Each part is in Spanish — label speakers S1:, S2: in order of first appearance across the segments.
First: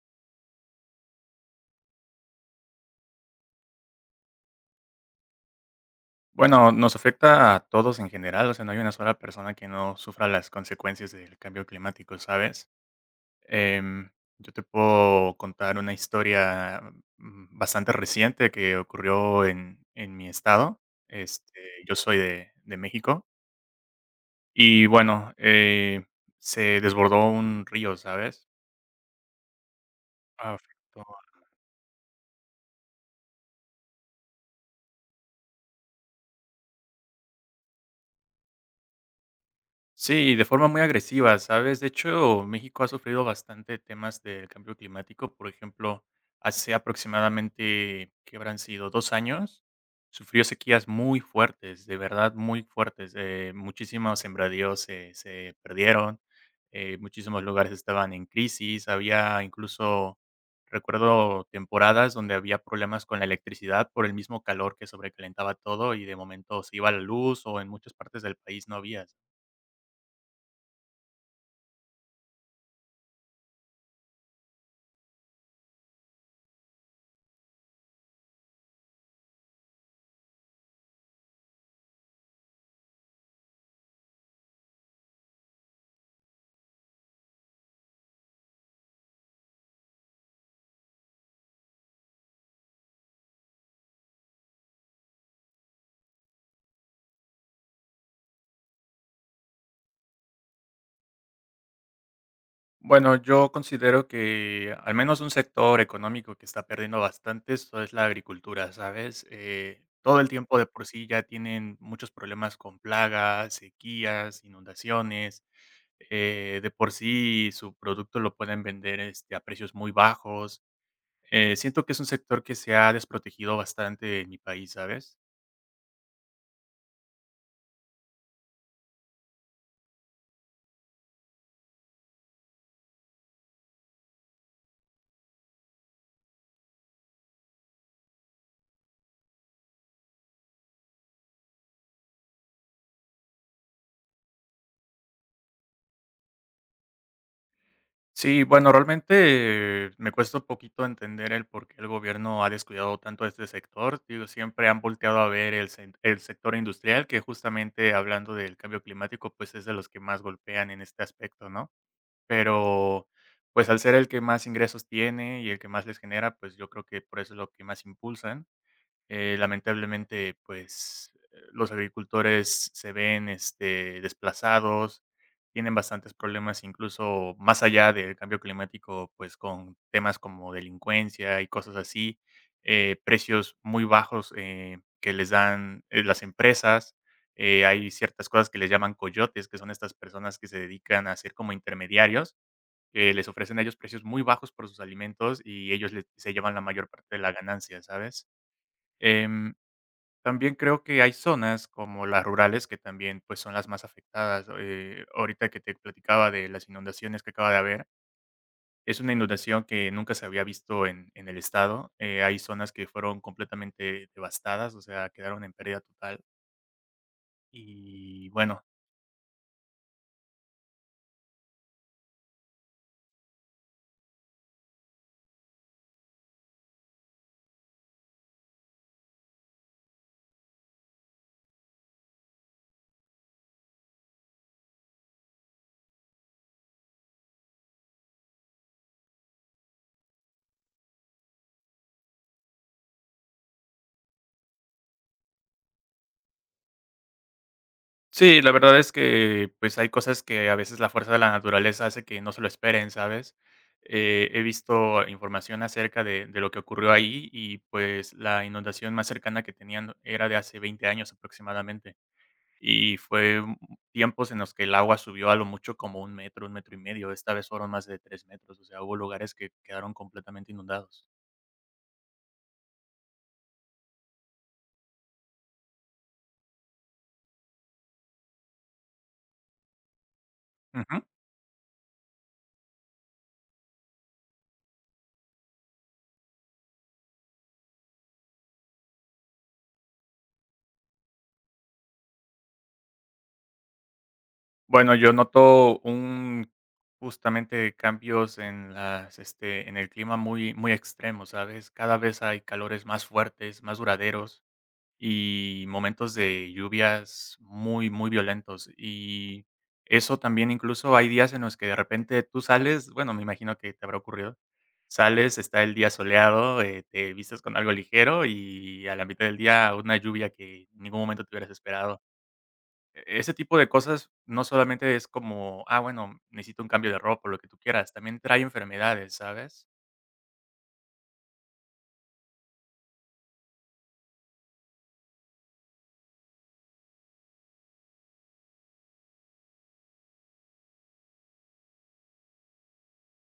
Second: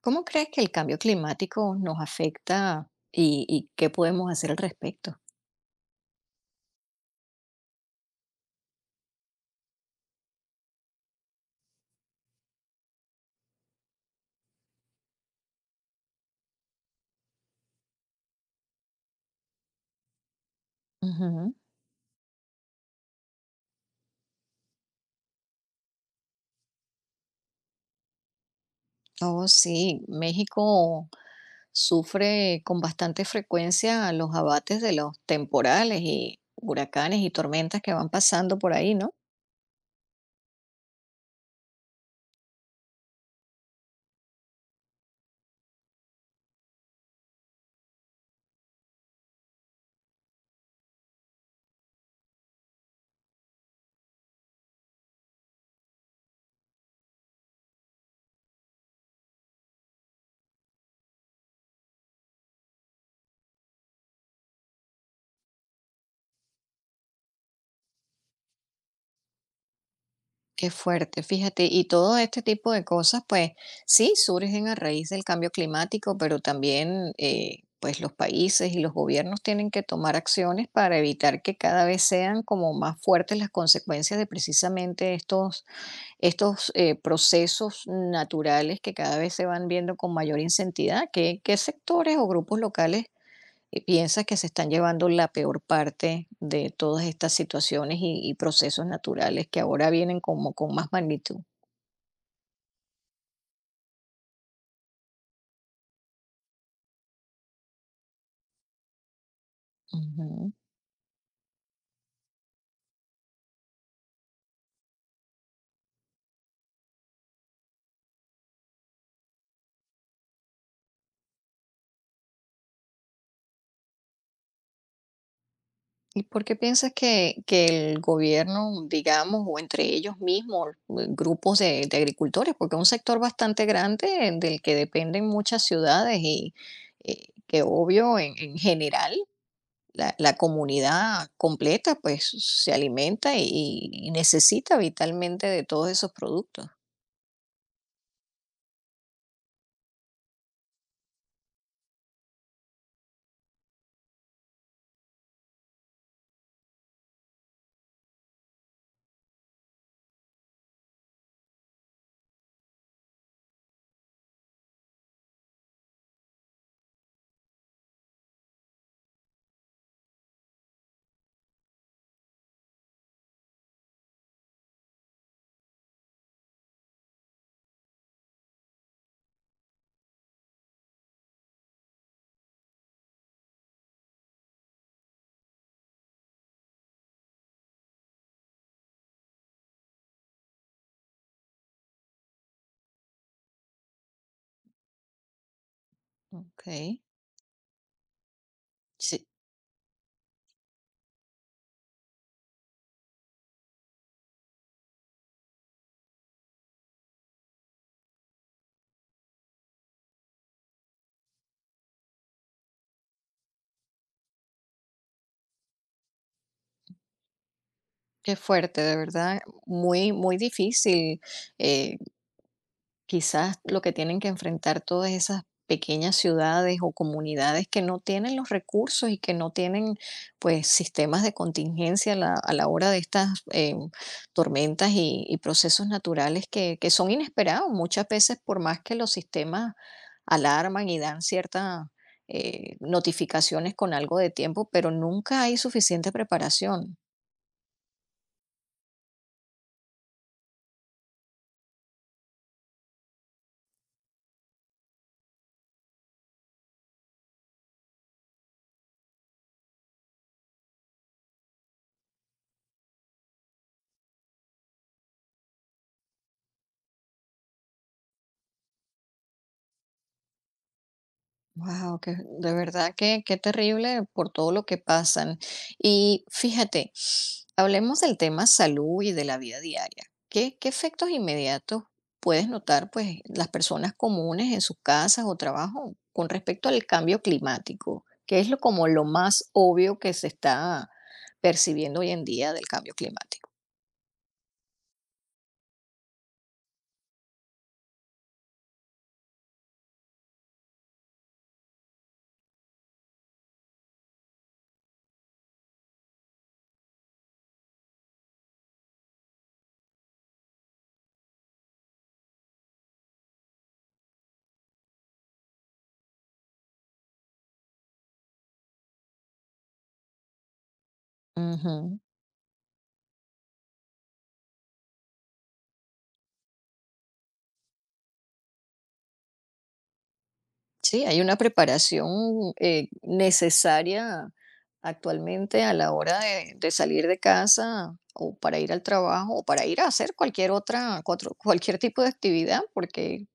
S1: ¿Cómo crees que el cambio climático nos afecta y qué podemos hacer al respecto?
S2: Bueno, nos afecta a todos en general, o sea, no hay una sola persona que no sufra las consecuencias del cambio climático, ¿sabes? Em, yo te puedo contar una historia bastante reciente que ocurrió en mi estado.
S1: Ujú.
S2: Este, yo soy de México y bueno, se desbordó un río, ¿sabes?
S1: Oh, sí,
S2: Afectó.
S1: México sufre con bastante frecuencia los abates de los temporales y huracanes y tormentas que van pasando por ahí, ¿no?
S2: Sí, de forma muy agresiva, ¿sabes? De hecho, México ha sufrido bastante temas del cambio climático. Por ejemplo, hace aproximadamente, ¿qué habrán sido? 2 años, sufrió sequías muy fuertes, de verdad muy fuertes. Muchísimos sembradíos se perdieron, muchísimos lugares estaban en crisis, había incluso, recuerdo, temporadas donde había problemas con la electricidad por el mismo calor que sobrecalentaba todo y de momento se iba la luz o en muchas partes del país no había.
S1: Qué fuerte, fíjate, y todo este tipo de cosas, pues sí, surgen a raíz del cambio climático, pero también pues los países y los gobiernos tienen que tomar acciones para evitar que cada vez sean como más fuertes las consecuencias de precisamente estos procesos naturales que cada vez se van viendo con mayor intensidad. ¿Qué, qué sectores o grupos locales ¿y piensas que se están llevando la peor parte de todas estas situaciones y procesos naturales que ahora vienen como con más magnitud?
S2: Bueno, yo considero que al menos un sector económico que está perdiendo bastante eso es la agricultura, ¿sabes? Todo el
S1: Ujú.
S2: tiempo de por sí ya tienen muchos problemas con plagas, sequías, inundaciones. De por sí su producto lo pueden vender a precios muy bajos. Siento que es un sector que se ha desprotegido bastante en mi país, ¿sabes?
S1: ¿Y por qué piensas que el gobierno, digamos, o entre ellos mismos, grupos de agricultores, porque es un sector bastante grande del que dependen muchas ciudades y que obvio en general la comunidad completa pues se alimenta y necesita vitalmente de todos esos productos?
S2: Sí, bueno, realmente me cuesta un poquito entender el por qué el gobierno ha descuidado tanto este sector. Digo, siempre han volteado a ver el sector industrial, que justamente hablando del cambio climático, pues es de los que más golpean en este aspecto, ¿no? Pero pues al ser el que más ingresos tiene y el que más les genera, pues yo creo que por eso es lo que más impulsan. Lamentablemente, pues, los agricultores se ven, desplazados, tienen bastantes problemas, incluso más allá del cambio climático, pues, con temas como delincuencia y cosas así, precios muy bajos, que les dan, las empresas. Hay ciertas cosas que les llaman coyotes, que son estas personas que se dedican a ser como intermediarios, que les ofrecen a ellos precios muy bajos por sus alimentos y ellos se llevan la
S1: Ok.
S2: mayor parte de la ganancia, ¿sabes?
S1: Sí,
S2: Em, También creo que hay zonas como las rurales que también, pues, son las más afectadas. Ahorita que te platicaba de las inundaciones que acaba de haber, es una inundación que nunca se había visto en el estado. Hay zonas que fueron completamente devastadas, o sea, quedaron en pérdida total. Y
S1: qué
S2: bueno.
S1: fuerte, de verdad, muy difícil. eh, Quizás lo que tienen que enfrentar todas esas pequeñas ciudades o comunidades que no tienen los recursos y que no tienen pues sistemas de contingencia a la hora de estas tormentas y procesos naturales que son inesperados. Muchas veces, por más que los sistemas alarman y dan ciertas notificaciones con algo de tiempo, pero nunca hay suficiente preparación.
S2: Sí, la verdad es que, pues, hay cosas que a veces la fuerza de la naturaleza hace que no se lo esperen, ¿sabes? He visto información acerca de lo que ocurrió ahí y, pues, la inundación más cercana que tenían era de hace 20 años aproximadamente. y fue un- Tiempos en los que el agua subió a lo mucho como 1 metro, 1 metro y medio. Esta vez fueron más de 3 metros, o sea, hubo lugares que quedaron completamente inundados.
S1: Wow, que de verdad que qué terrible por todo lo que pasan. Y fíjate, hablemos del tema salud y de la vida diaria. ¿Qué, qué efectos inmediatos puedes notar, pues, las personas comunes en sus casas o trabajo con respecto al cambio climático? ¿Qué es lo como lo más obvio que se está percibiendo hoy en día del cambio climático?
S2: Bueno, yo noto un justamente cambios en en el clima muy, muy extremos, ¿sabes? Cada vez hay calores más fuertes, más duraderos y momentos de lluvias muy, muy violentos. Y eso también, incluso hay días en los que de repente tú sales, bueno, me imagino que te habrá ocurrido, sales, está el día soleado, te vistes con algo ligero y a la mitad del día una lluvia que en ningún momento te hubieras
S1: Ujú.
S2: esperado. E ese tipo de cosas no solamente es como, ah, bueno, necesito un cambio de ropa o lo que tú quieras, también trae enfermedades, ¿sabes?
S1: Sí, hay una preparación necesaria actualmente, a la hora de salir de casa o para ir al trabajo o para ir a hacer cualquier otra, cualquier tipo de actividad, porque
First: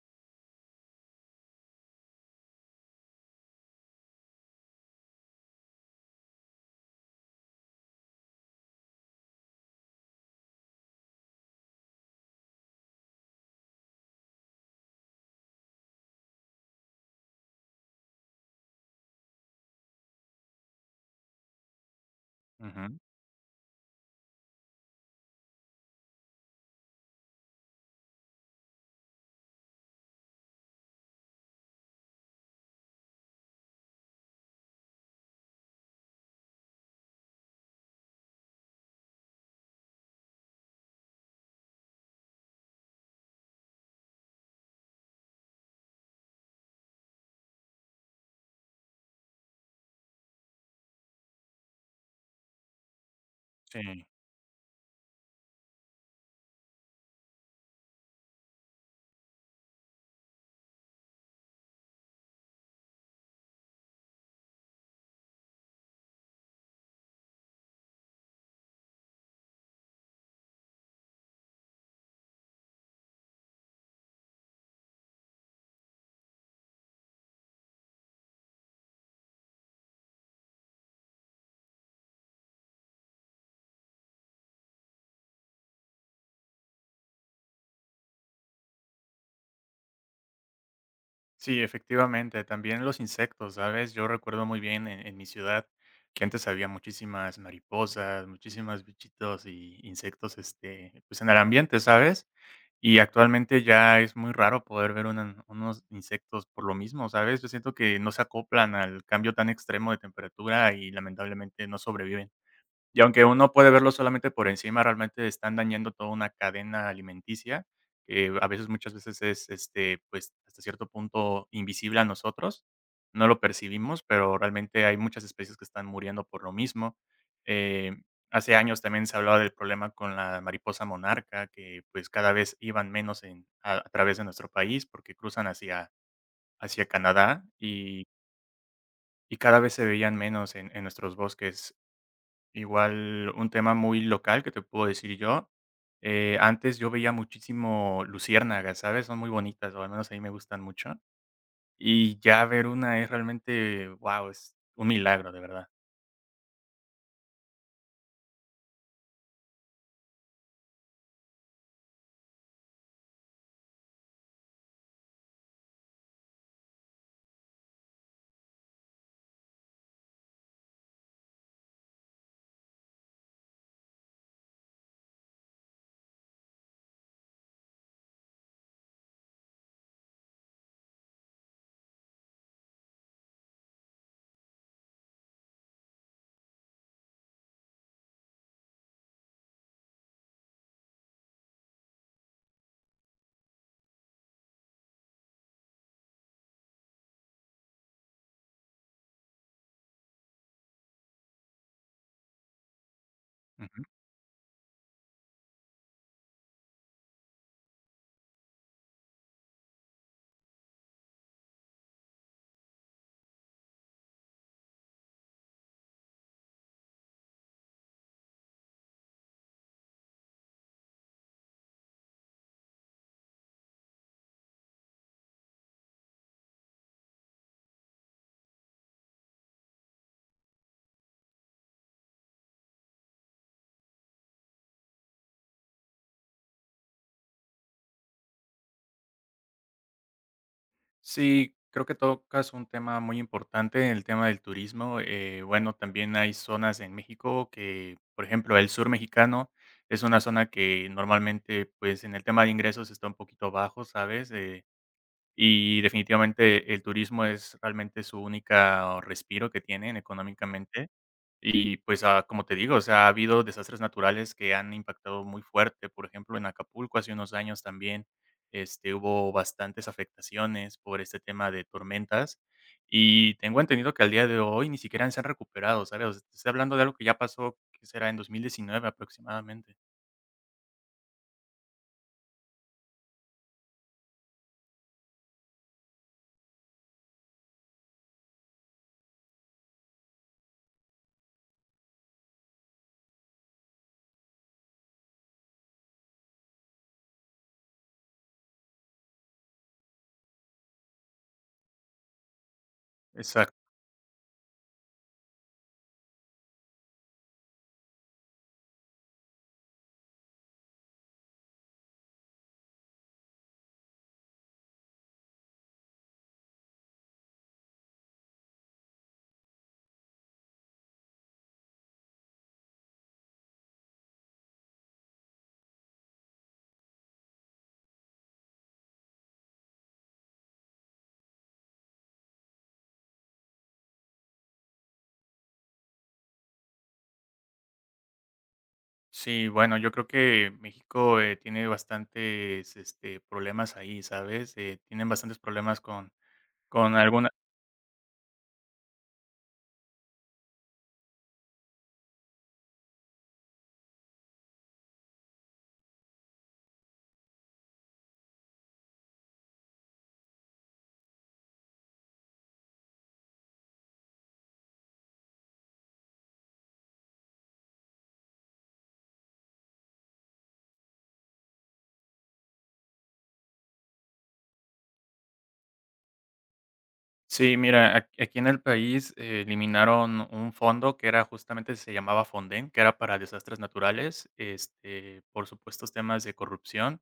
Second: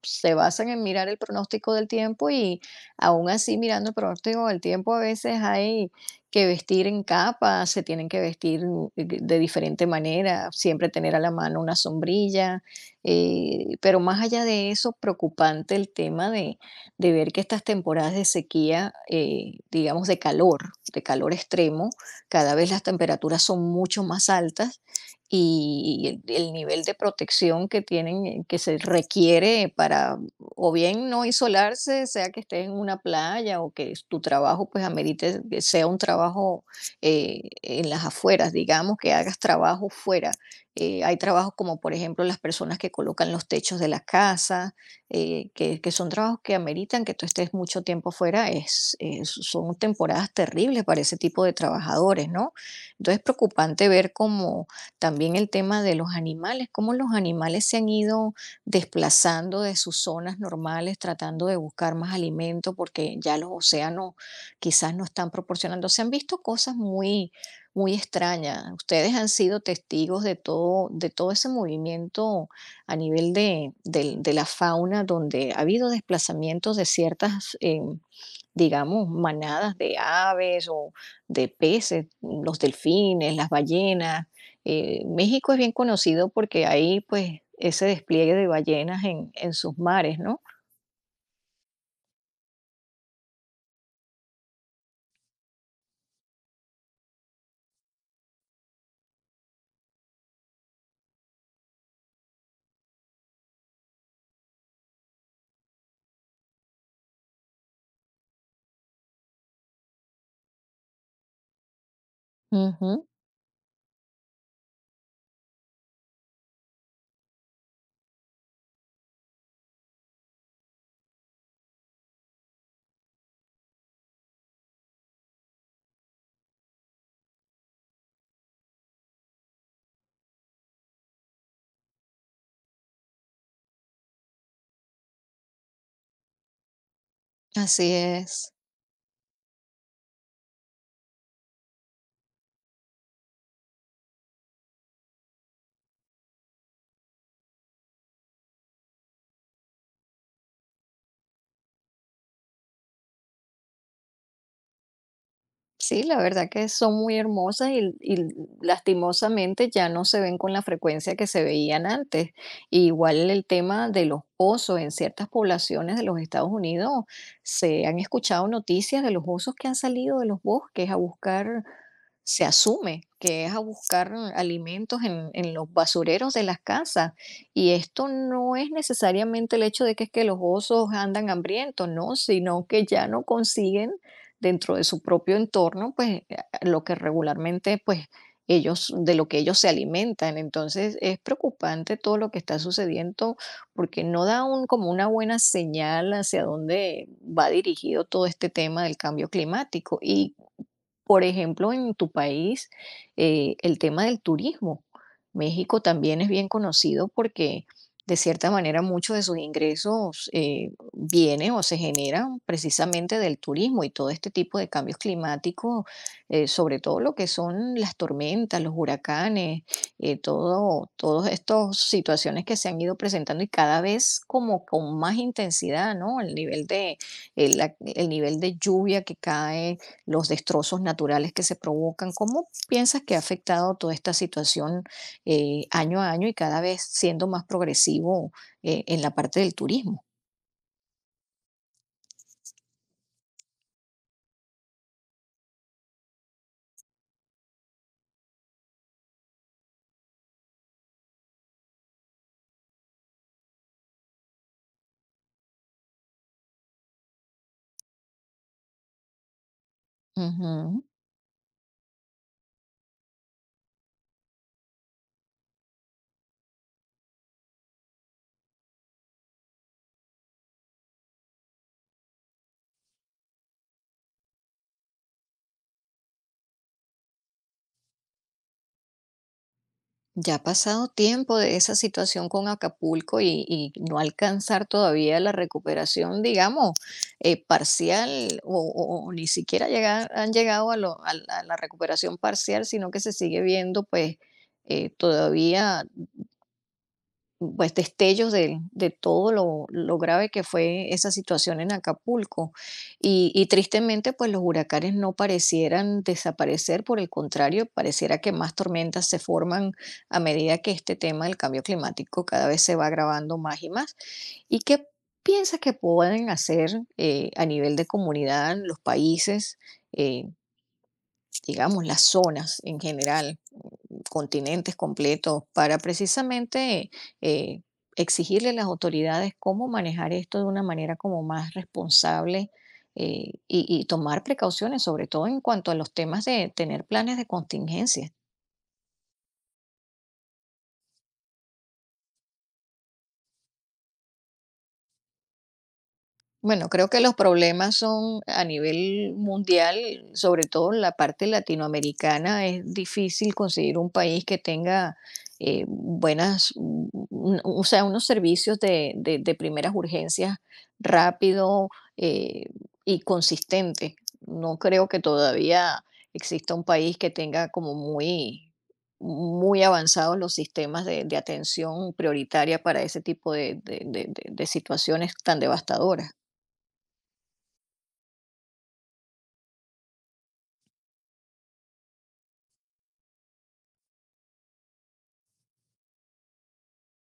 S1: se basan en mirar el pronóstico del tiempo y aún así mirando el pronóstico del tiempo a veces hay que vestir en capa, se tienen que vestir de diferente manera, siempre tener a la mano una sombrilla, pero más allá de eso, preocupante el tema de ver que estas temporadas de sequía, digamos de calor extremo, cada vez las
S2: Ujú,
S1: temperaturas son mucho más altas y el nivel de protección que tienen, que se requiere para o bien no isolarse, sea que estés en una playa o que tu trabajo pues amerite que sea un trabajo en las afueras, digamos que hagas trabajo fuera. Hay trabajos como por ejemplo las personas que colocan los techos de las casas, que son trabajos que ameritan que tú estés mucho tiempo fuera, son temporadas terribles para ese tipo de trabajadores, ¿no? Entonces es preocupante
S2: sí.
S1: ver cómo también el tema de los animales, cómo los animales se han ido desplazando de sus zonas normales, tratando de buscar más alimento porque ya los océanos quizás no están proporcionando. Se han visto cosas muy, muy extrañas. Ustedes han sido testigos de todo ese movimiento a nivel de, de la fauna, donde ha habido desplazamientos de ciertas digamos, manadas de aves o de peces, los delfines, las ballenas. México es bien conocido porque hay pues ese despliegue de ballenas en sus mares, ¿no?
S2: Sí, efectivamente, también los insectos, ¿sabes? Yo recuerdo muy bien en mi ciudad que antes había muchísimas mariposas, muchísimas bichitos y insectos, pues, en el ambiente, ¿sabes? Y actualmente ya es muy raro poder ver una unos insectos por lo mismo, ¿sabes? Yo siento que no se acoplan al cambio tan extremo de temperatura y lamentablemente no sobreviven. Y
S1: Ujú,
S2: aunque uno puede verlo solamente por encima, realmente están dañando toda una cadena alimenticia, que a veces, muchas veces es, pues, hasta cierto punto invisible a nosotros. No lo percibimos, pero realmente hay muchas especies que están muriendo por lo mismo. Eh, Hace años también se hablaba del problema con la mariposa monarca, que, pues, cada vez iban menos en a través de nuestro país, porque cruzan hacia Canadá
S1: así
S2: y
S1: es.
S2: y cada vez se veían menos en nuestros bosques. Igual un tema muy local que te puedo decir yo, antes yo veía muchísimo luciérnagas, ¿sabes? Son muy bonitas, o al menos a mí me gustan mucho. Y ya ver una es realmente, wow, es un milagro, de verdad.
S1: Sí, la verdad que son muy hermosas y lastimosamente ya no se ven con la frecuencia que se veían antes. Y igual el tema de los osos en ciertas poblaciones de los Estados Unidos, se han escuchado noticias de los osos que han salido de los bosques a buscar, se asume que es a buscar alimentos en los basureros de las casas. Y esto no es necesariamente el hecho de que es que los osos andan hambrientos, no, sino que ya no consiguen dentro de su propio entorno, pues lo que regularmente, pues ellos, de lo que ellos se alimentan. Entonces es preocupante todo lo que está sucediendo porque no da un, como una buena señal hacia dónde va dirigido todo este tema del cambio climático. Y por ejemplo, en tu país, el
S2: Ujú.
S1: tema del turismo. México también es bien conocido porque de cierta manera muchos de sus ingresos vienen o se generan precisamente del turismo y todo este tipo de cambios climáticos, sobre todo lo que son las tormentas, los huracanes, todo, todas estas situaciones que se han ido presentando y cada vez como con más intensidad, ¿no? El nivel de, el el nivel de lluvia que cae los destrozos naturales que se provocan. ¿Cómo piensas que ha afectado toda esta situación año a año y cada vez siendo más progresivo en la parte del turismo?
S2: Sí, creo que tocas un tema muy importante, el tema del turismo. Bueno, también hay zonas en México que, por ejemplo, el sur mexicano es una zona que normalmente, pues, en el tema de ingresos está un poquito bajo, ¿sabes? Y definitivamente el turismo es realmente su única respiro que tienen
S1: Ujú.
S2: económicamente. Y pues, ah, como te digo, o sea, ha habido desastres naturales que han impactado muy fuerte. Por ejemplo, en Acapulco hace unos años también, hubo bastantes afectaciones por este tema de tormentas. Y tengo entendido que al día de hoy ni siquiera se han recuperado, ¿sabes? O sea, te estoy hablando de algo que ya pasó, que será en 2019 aproximadamente.
S1: Ya ha pasado tiempo de esa situación con Acapulco y no alcanzar todavía la recuperación, digamos, parcial o, o ni siquiera llegar, han llegado a, a la recuperación parcial, sino que se sigue viendo pues todavía pues, destellos de todo lo grave que fue esa situación en Acapulco. Y
S2: Exacto.
S1: tristemente, pues los huracanes no parecieran desaparecer, por el contrario, pareciera que más tormentas se forman a medida que este tema del cambio climático cada vez se va agravando más y más. ¿Y qué piensas que pueden hacer a nivel de comunidad los países, eh, digamos, las zonas en general? Continentes completos para precisamente eh, exigirle a las autoridades cómo manejar esto de una manera como más responsable y tomar precauciones, sobre todo en cuanto a los temas de tener planes de contingencia.
S2: Sí, bueno, yo creo que México, tiene bastantes, problemas ahí, ¿sabes? Tienen bastantes problemas con
S1: Bueno, creo
S2: con
S1: que los
S2: alguna.
S1: problemas son a nivel mundial, sobre todo en la parte latinoamericana, es difícil conseguir un país que tenga buenas, o sea, unos servicios de, de primeras urgencias rápido eh, y consistente. No creo que todavía exista un país que tenga como muy, muy avanzados los sistemas de atención prioritaria para ese tipo de de situaciones tan devastadoras.
S2: Sí, mira, ac aquí en el país, eliminaron un fondo que era, justamente se llamaba Fonden, que era para desastres naturales, por supuestos temas de corrupción.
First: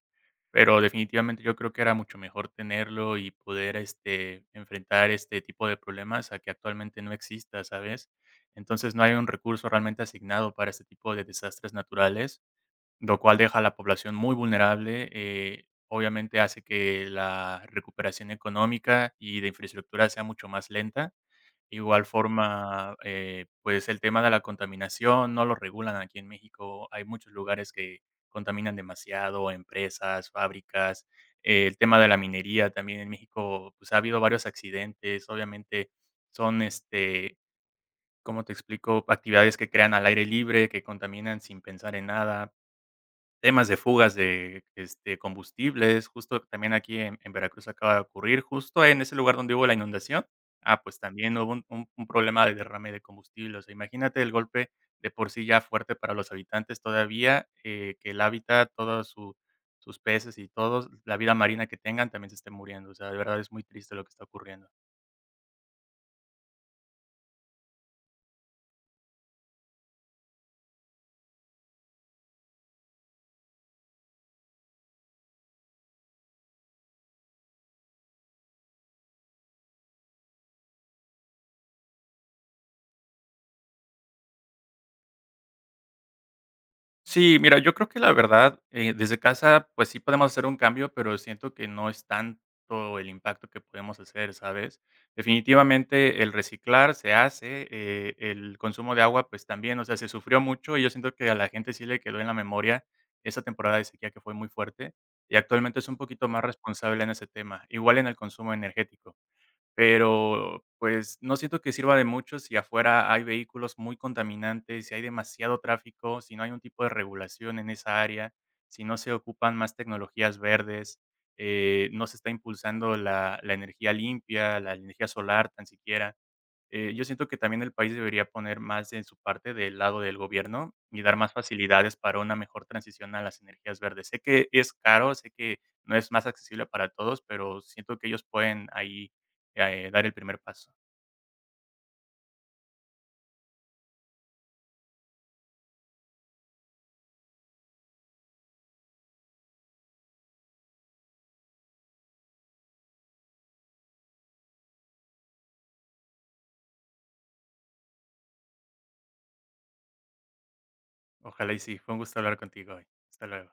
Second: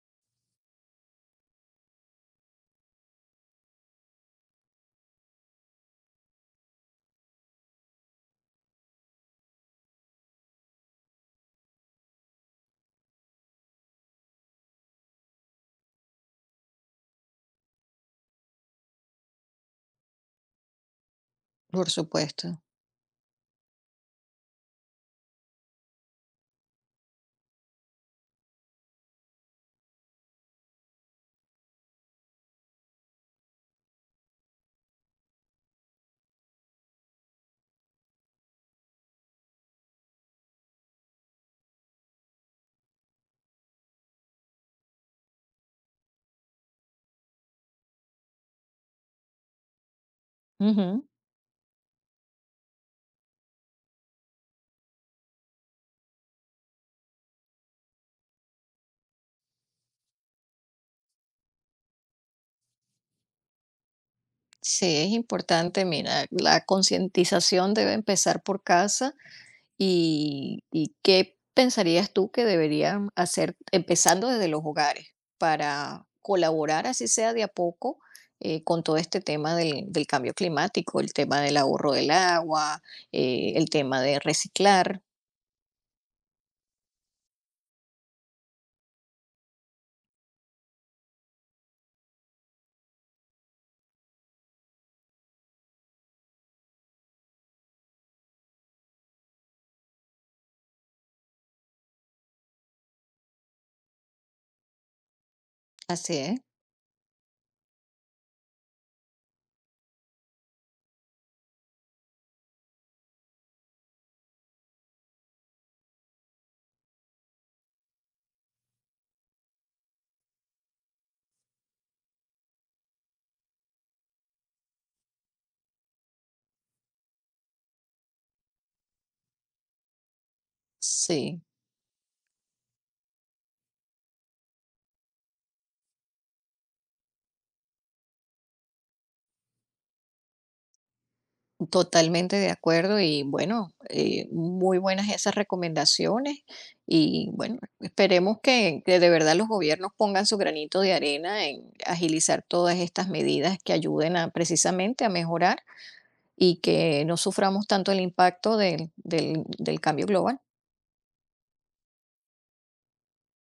S2: Pero definitivamente yo creo que era mucho mejor tenerlo y poder, enfrentar este tipo de problemas a que actualmente no exista, ¿sabes? Entonces, no hay un recurso realmente asignado para este tipo de desastres naturales, lo cual deja a la población muy vulnerable. Obviamente hace que la recuperación económica y de infraestructura sea mucho más lenta.
S1: Por
S2: Igual
S1: supuesto.
S2: forma, pues, el tema de la contaminación no lo regulan aquí en México. Hay muchos lugares que contaminan demasiado, empresas, fábricas. El tema de la minería también en México, pues, ha habido varios accidentes. Obviamente son, ¿cómo te explico? Actividades que crean al aire libre, que contaminan sin pensar en nada. Temas de fugas de, combustibles, justo también aquí en Veracruz acaba de ocurrir, justo en ese lugar donde hubo la inundación. Ah, pues
S1: Ujú.
S2: también hubo un problema de derrame de combustible, o sea, imagínate el golpe, de por sí ya fuerte para los habitantes, todavía, que el hábitat, todos su sus peces y todos, la vida marina que tengan también se esté muriendo, o sea, de verdad es muy triste lo que está ocurriendo.
S1: Sí, es importante, mira, la concientización debe empezar por casa y ¿qué pensarías tú que deberían hacer empezando desde los hogares para colaborar, así sea de a poco, con todo este tema del cambio climático, el tema del ahorro del agua, el tema de reciclar?
S2: Sí, mira, yo creo que la verdad, desde casa, pues sí podemos hacer un cambio, pero siento que no es tanto el impacto que podemos hacer, ¿sabes? Definitivamente el reciclar se hace, el consumo de agua, pues también, o sea, se sufrió mucho y yo siento que a la gente sí le quedó en la memoria esa temporada de sequía que fue muy fuerte, y actualmente es un
S1: Así
S2: poquito
S1: es,
S2: más responsable en ese tema, igual en el consumo energético. Pero, pues, no siento que sirva de mucho si afuera hay vehículos muy contaminantes, si hay demasiado tráfico, si no hay un tipo de regulación en esa área, si no se ocupan más tecnologías verdes, no se está impulsando la energía limpia, la energía solar tan siquiera. Yo siento que también el país debería poner más en su parte del lado del gobierno y dar más
S1: sí.
S2: facilidades para una mejor transición a las energías verdes. Sé que es caro, sé que no es más accesible para todos, pero siento que ellos pueden ahí, dar el primer paso.
S1: Totalmente de acuerdo y bueno, muy buenas esas recomendaciones y bueno, esperemos que de verdad los gobiernos pongan su granito de arena en agilizar todas estas medidas que ayuden a precisamente a mejorar y que no suframos tanto el impacto del del cambio global.
S2: Ojalá y sí. Fue un gusto hablar contigo hoy. Hasta luego.